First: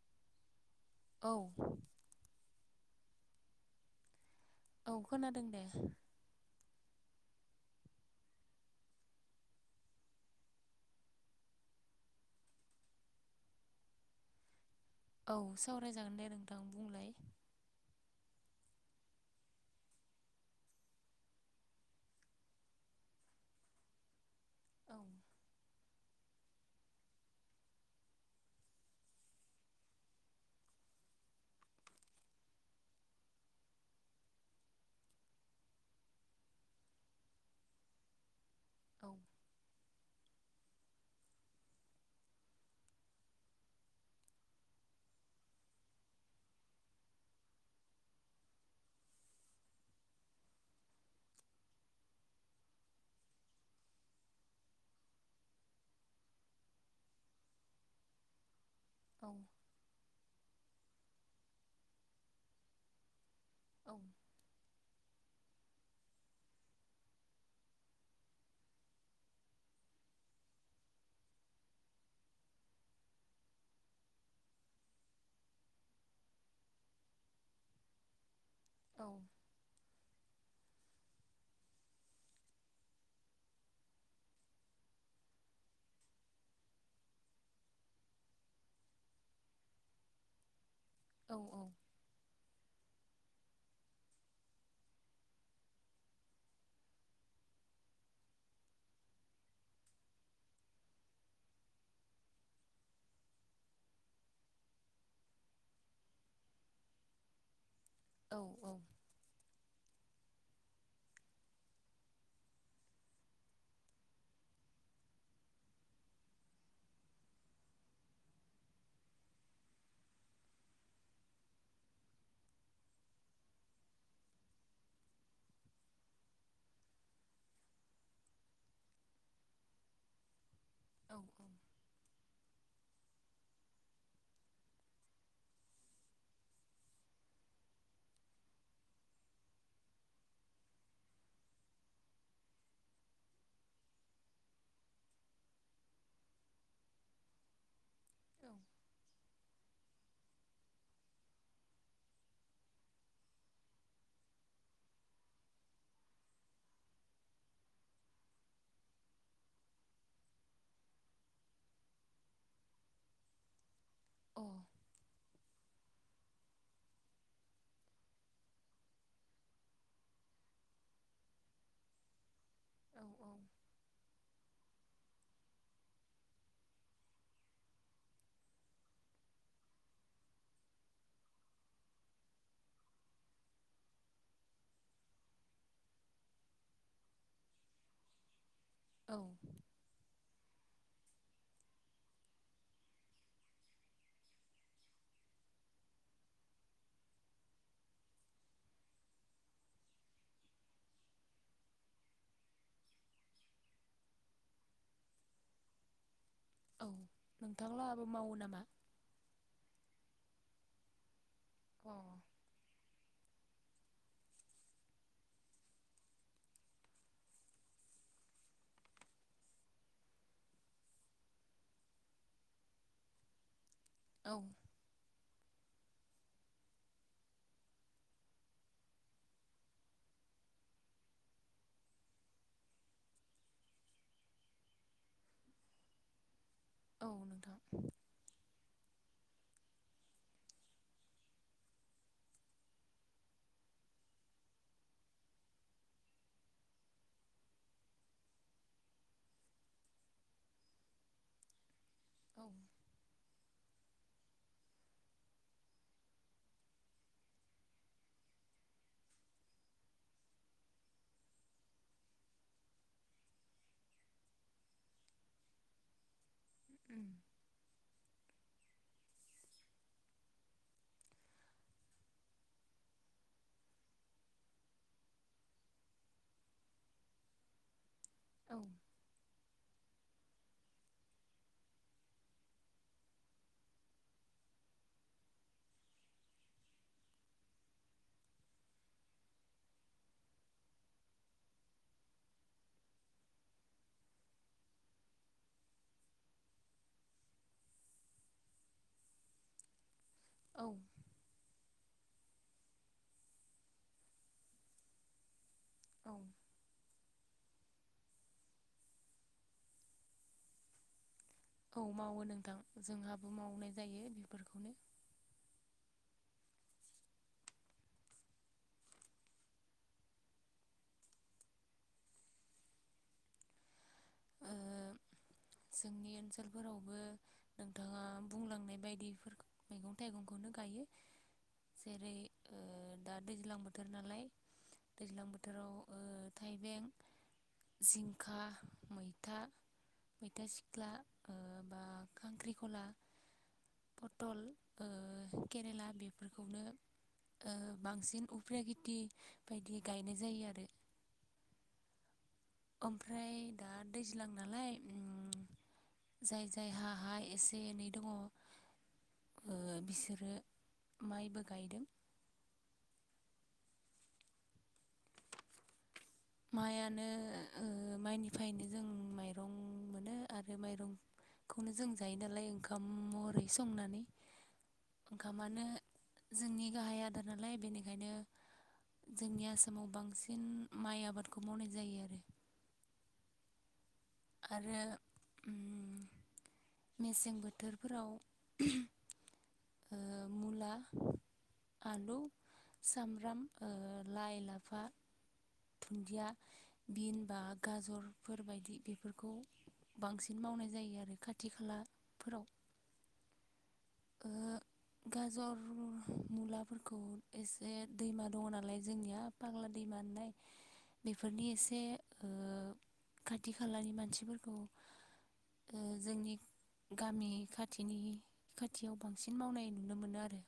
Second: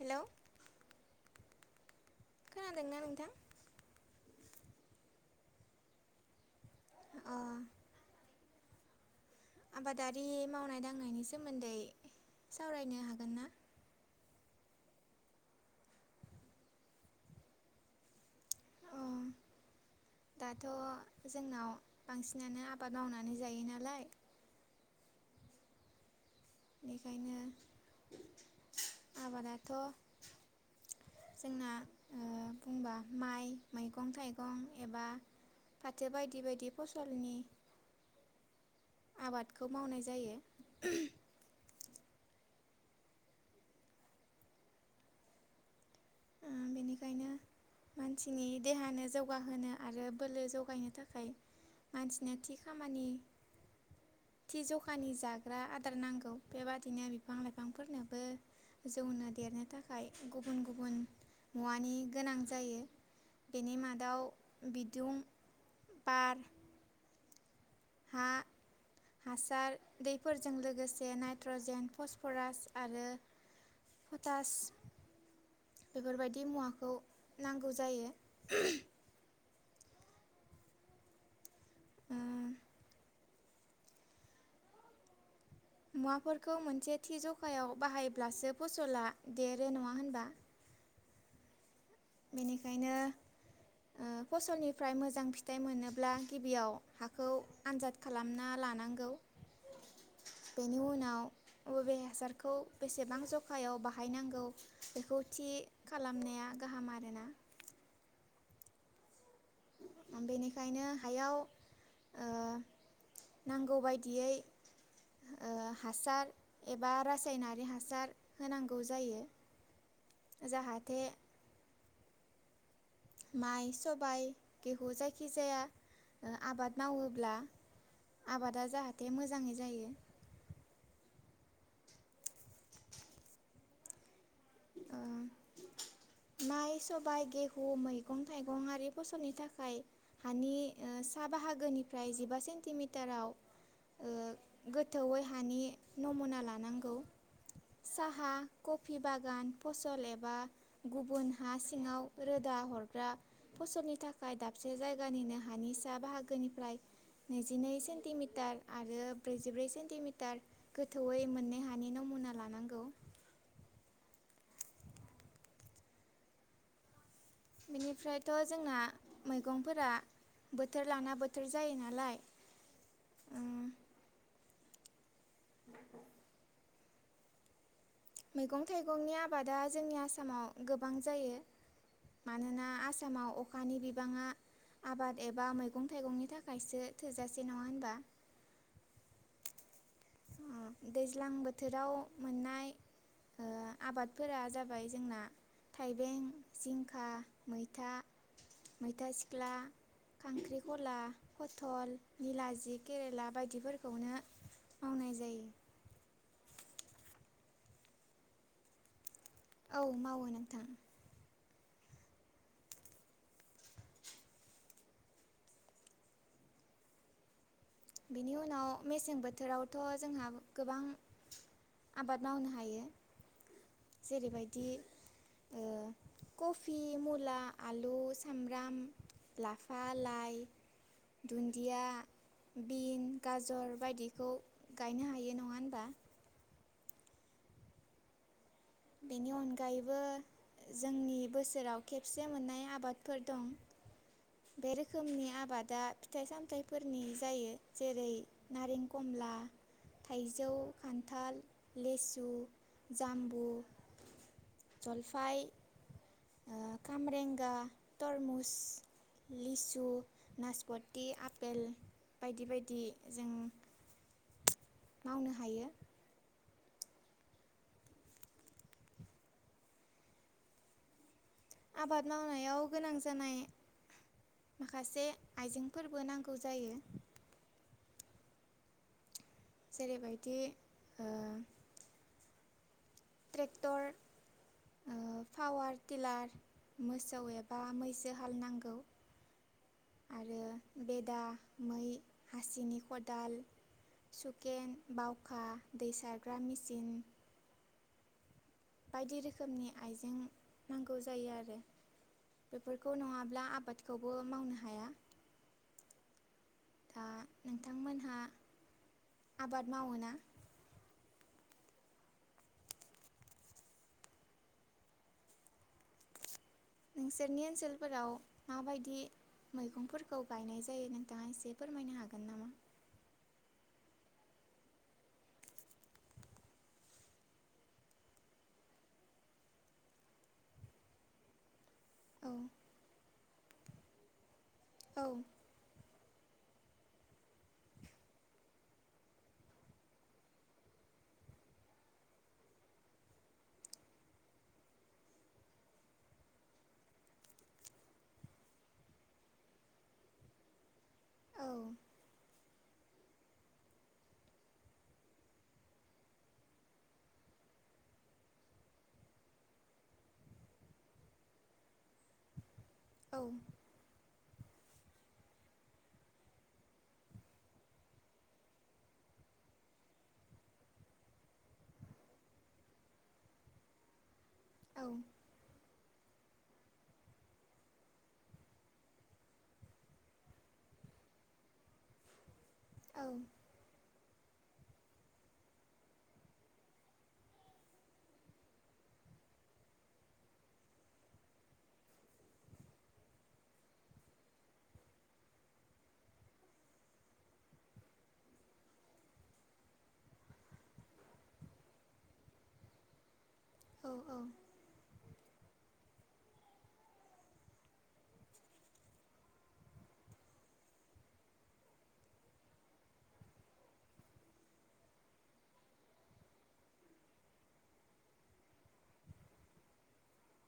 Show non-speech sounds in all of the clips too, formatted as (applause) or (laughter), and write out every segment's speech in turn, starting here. Hello औ खोनादोंना नोंथां? औ खोनादों दे। अ आबादारि मावनाय दांनायनि सोमोन्दै सावरायनो हागोन ना? औ सावरायजागोन दे नोंथां बुंलाय अ दाथ' जोंनाव बांसिनानो आबाद मावनानै जायो नालाय औ बेखायनो आबादाथ' जोंना ओ बुंबा माइ मैगं थाइगं एबा फाथो बायदि बायदि फसलनि औ आबादखौ मावनाय (inaudible) ओम बेनिखायनो मानसिनि देहानो जौगाहोनो आरो बोलो जगायनो थाखाय मानसिनो थि खामानि थि जखानि जाग्रा आदार नांगौ बेबादिनो बिफां लाइफांफोरनोबो औ जौनो देरनो थाखाय गुबुन गुबुन मुवानि गोनां जायो। बेनि मादाव बिदुं बार हा हासार दैफोरजों लोगोसे नाइट्रजेन फसफरास आरो पटास बेफोर बायदि मुवाखौ नांगौ जायो। औ। उम। मुवाफोरखौ मोनसे थि ज'खायाव बाहायब्लासो फसला देरो नङा होनबा? औ बेनिखायनो ओ फसलनिफ्राय मोजां फिथाइ मोनोब्ला गिबियाव हाखौ आनजाद खालामना लानांगौ। बेनि उनाव बबे हासारखौ बेसेबां जखायाव बाहायनांगौ बेखौ थि खालामनाया गाहाम आरोना औ औ। बेनिखायनो हायाव औ नांगौ बायदियै हासार एबा रासायनारि हासार होनांगौ जायो जाहाथे माइ, सबाय, गेहु जायखिजाया आबाद मावोब्ला आबादा जाहाथे मोजाङै जायो। अ ओ माइ, सबाय, गेहु, मैगं थाइगं आरि फसलनि थाखाय हानि सा बाहागोनिफ्राय जिबा सेन्टिमिटाराव ओ गोथौयै हानि नमुना लानांगौ। साहा, कफि बागान फसल एबा गुबुन हा सिङाव रोदा हरग्रा फसलनि थाखाय दाबसे जायगानिनो हानिसा बाहागोनिफ्राय नैजिनै सेन्टिमिटार आरो ब्रैजिब्रै सेन्टिमिटार गोथौयै मोननै हानि नमुना लानांगौ। बेनिफ्रायथ' जोंना मैगंफोरा बोथोर लाना बोथोर जायो नालाय। औ औ। ओम (inaudible) मैगं थाइगंनि आबादा जोंनि आसामाव गोबां जायो। मानोना आसामाव अखानि बिबाङा आबाद एबा मैगं थाइगंनि थाखायसो थोजासे नङा होनबा। औ। दैज्लां बोथोराव मोननाय ओ आबादफोरा जाबाय जोंना थाइबें, जिंखा, मैथा, मैथा सिख्ला, खांख्रिखला, फथल, निलाजि, केरेला बायदिफोरखौनो मावनाय जायो औ नोंथांलाहाबो मावो नामा? औ मावो नोंथां। औ। बिनि उनाव मेसें बोथोरावथ' जोंहा गोबां आबाद मावनो हायो। औ जेरैबायदि कफि, मुला, आलु, सामब्राम, लाफा, लाइ, दुन्दिया बिन, गाजर बायदिखौ गायनो हायो नङा होनबा। औ नोंथां। बेनि अनगायैबो जोंनि बोसोराव खेबसे मोननाय आबादफोर दं बे रोखोमनि आबादा फिथाइ सामथाइफोरनि जायो जेरै नारें खमला, थाइजौ, खान्थाल लेसु, औ जाम्बु, जलफाय, खामरेंगा, तरमुस, लिसु, नासपथि, आपेल बायदि बायदि जों मावनो हायो। उम आबाद मावनायाव गोनां जानाय माखासे आइजेंफोरबो नांगौ जायो। औ। जेरैबायदि ओ ट्रेक्टर पावार टिलार मोसौ एबा मैसो हाल नांगौ आरो बेदा, मै, हासिनि, खदाल, सुकेन, बावखा दै सारग्रा मेसिन, बायदि रोखोमनि आइज जों औ नांगौ जायो आरो। बेफोरखौ नङाब्ला आबादखौबो मावनो हाया। औ। दा नोंथांमोनहा आबाद मावोना। औ मावो नोंथां जोंहाबो मावनाय जायो बिफोरखौनो नोंसोरनि ओनसोलफोराव माबायदि मैगंफोरखौ गायनाय जायो नोंथाङा एसे फोरमायनो हागोन नामा ओ जोंनि ओनसोलफोरावबो नोंथाङा बुंलांनाय बायदिफोर मैगं थाइगंखौनो गायो जेरै दा दैज्लां बोथोर नालाय औ दैज्लां बोथोराव थाइबें जिंखा मैथा मैथा सिख्ला बा खांख्रिखला पथल ओ केरेला बेफोरखौनो ओ-बांसिन उफ्रिया खेथि बायदि गायनाय जायो आरो औ ओमफ्राय दा दैज्लां नालाय उम जाय जाय हा हा एसे एनै दङ बिसोरो माइबो गायदों औ माइयानो ओ-माइनिफायनो जों माइरं मोनो आरो माइरंखौनो जों जायो नालाय ओंखाम महरै संनानै औ ओंखा मानो जोंनि गाहाय आदार नालाय बेनिखायनो जोंनि आसामाव बांसिन माइ आब आबादखौ मावनाय जायो आरो औ आरो मेसें बोथोरफोराव ओ मुला आलु सामब्राम ओ लाइ लाफा दुन्दिया बिन बा गाजर फोरबायदि बेफोरखौ बांसिन मावनाय जायो आरो खाथि खाला फोराव औ औ गाजर मुलाफोरखौ एसे दैमा दङ नालाय जोंनिया फाग्ला दैमा नालाय बेफोरनि एसे ओ खाथि खालानि मानसिफोरखौ ओ जोंनि गामि खाथिनि खाथियाव बांसिन मावनाय नुनो मोनो आरो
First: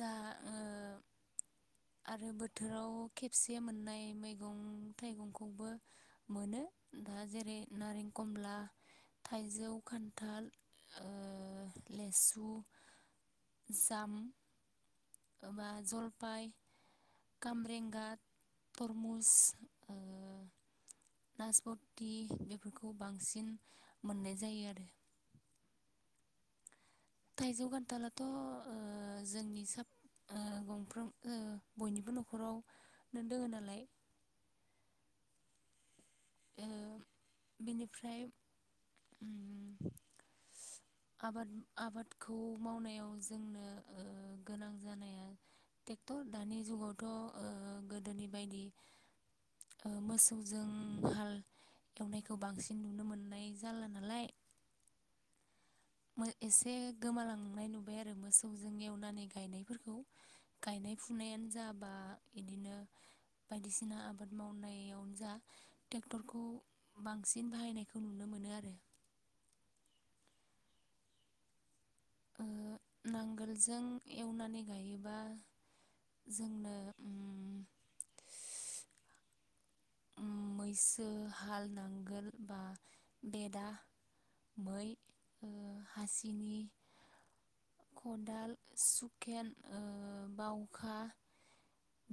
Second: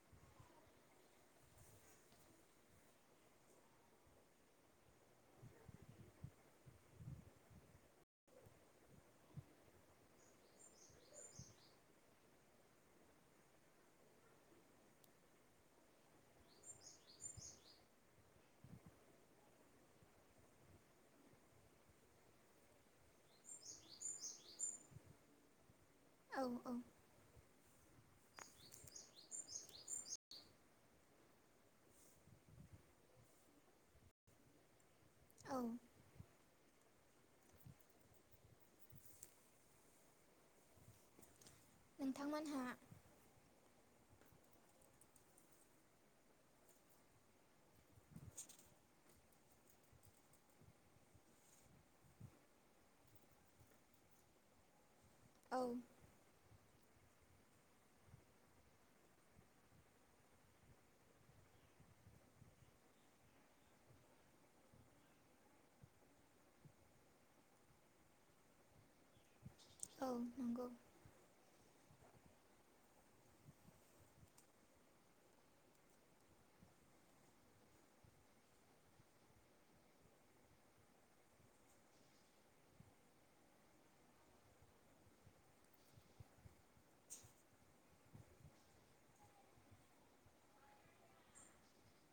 दा ओ आरो बोथोराव खेबसे मोननाय मैगं थाइगंखौबो मोनो दा जेरै नारेंकमला थाइजौ खान्थाल ओ लेसु जाम बा जलपाय कामरेंगा तरमुस नासपति बेफोरखौ बांसिन मोननाय जायो आरो औ-औ थाइजौ खान्थालाथ ओ जोंनि स गंफ्रोम ओ बयनिबो नखराव नो दोङो नालाय औ ओ बिनिफ्राय आबाद आबादखौ नोंथांमोनहा मावनायाव जोंनो ओ गोनां जानाया टेक्टर दानि जुगावथ ओ गोदोनि बायदि मोसौजों हाल एवनायखौ बांसिन नुनो मोननाय जाल्ला नालाय औ एसे गोमालांनाय नुबाय आरो मोसौजों एवनानै गायनायफोरखौ गायनाय फुनायानो जा बा बिदिनो बायदिसिना आबाद मावनायावनो जा टेक्टरखौ बांसिन बाहायनायखौ नुनो मोनो आरो औ नंगौ ओ नांगोलजों एवनानै गायोबा जोंनो उम मैसो हाल नांगोल बा बेदा मै ओ हासिनि खदाल सुखेन ओ बावखा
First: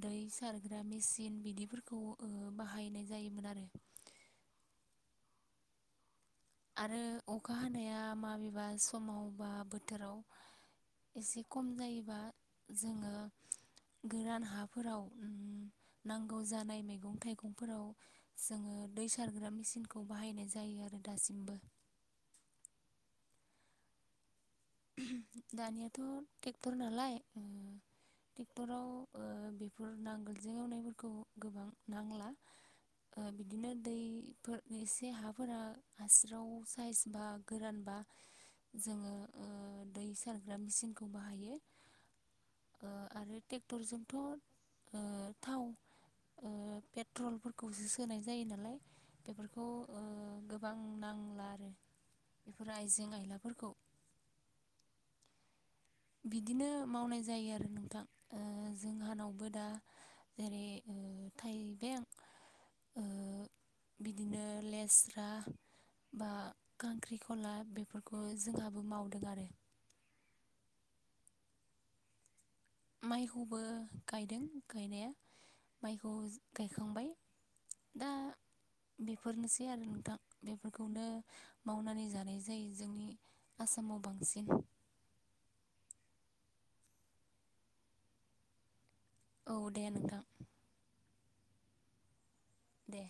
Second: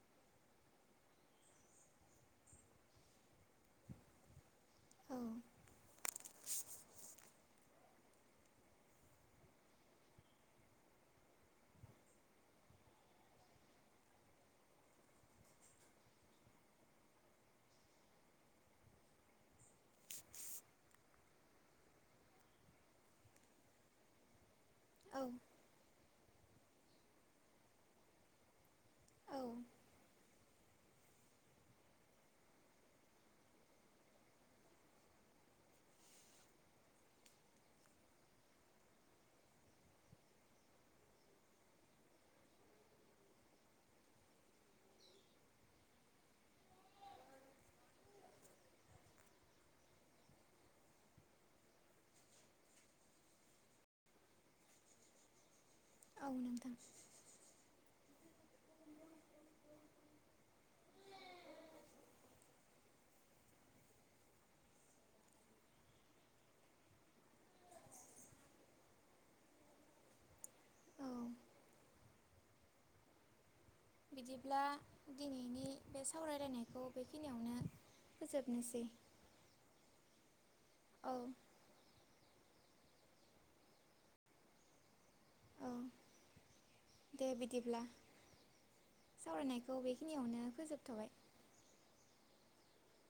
दै सारग्रा मेचिन बिदिफोरखौ ओ बाहायनाय जायोमोन आरो औ आरो अखा हानाया माबेबा समाव बा बोथोराव एसे खम जायोबा जोङो गोरान हाफोराव नांगौ जानाय मैगं थाइगंफोराव जोङो दै सारग्रा मेचिनखौ बाहायनाय जायो आरो दासिमबो औ दानियाथ टेक्टर नालाय टेक्टराव ओ औ बेफोर नांगोल आजजों एवनायफोरखौ गोबां नांला बिदिनो दैफोर एसे हाफोरा हास्राव साइस बा गोरानबा जोङो ओ दै सारग्रा मेचिनखौ बाहायो ओ आरो टेक्टरजोंथ ओ थाव ओ पेट्रलफोरखौसो सोनाय जायो नालाय बेफोरखौ ओ गोबां नांला आरो बेफोर आइजें आइलाफोरखौ बिदिनो नोंथां मावनाय जायो आरो नोंथां ओ जोंहानावबो दा जेरै ओ थाइबें ओ बिदिनो लेस्रा बा खांख्रिखला बेफोरखौ जोंहाबो मावदों आरो औ माइखौ बो गायदों बिदिब्ला गायनाया दिनैनि बे माइखौ सावरायलायनायखौ गायखांबाय बेखिनियावनो दा फोजोबनोसै बेफोरनोसै आरो नोंथां। बेफोरखौनो औ मावनानै जानाय। जायो जोंनि आसामाव बांसिन। औ दे बिदिब्ला। औ सावरायनायखौ दे नोंथां बेखिनियावनो फोजोबथ'बाय। दे।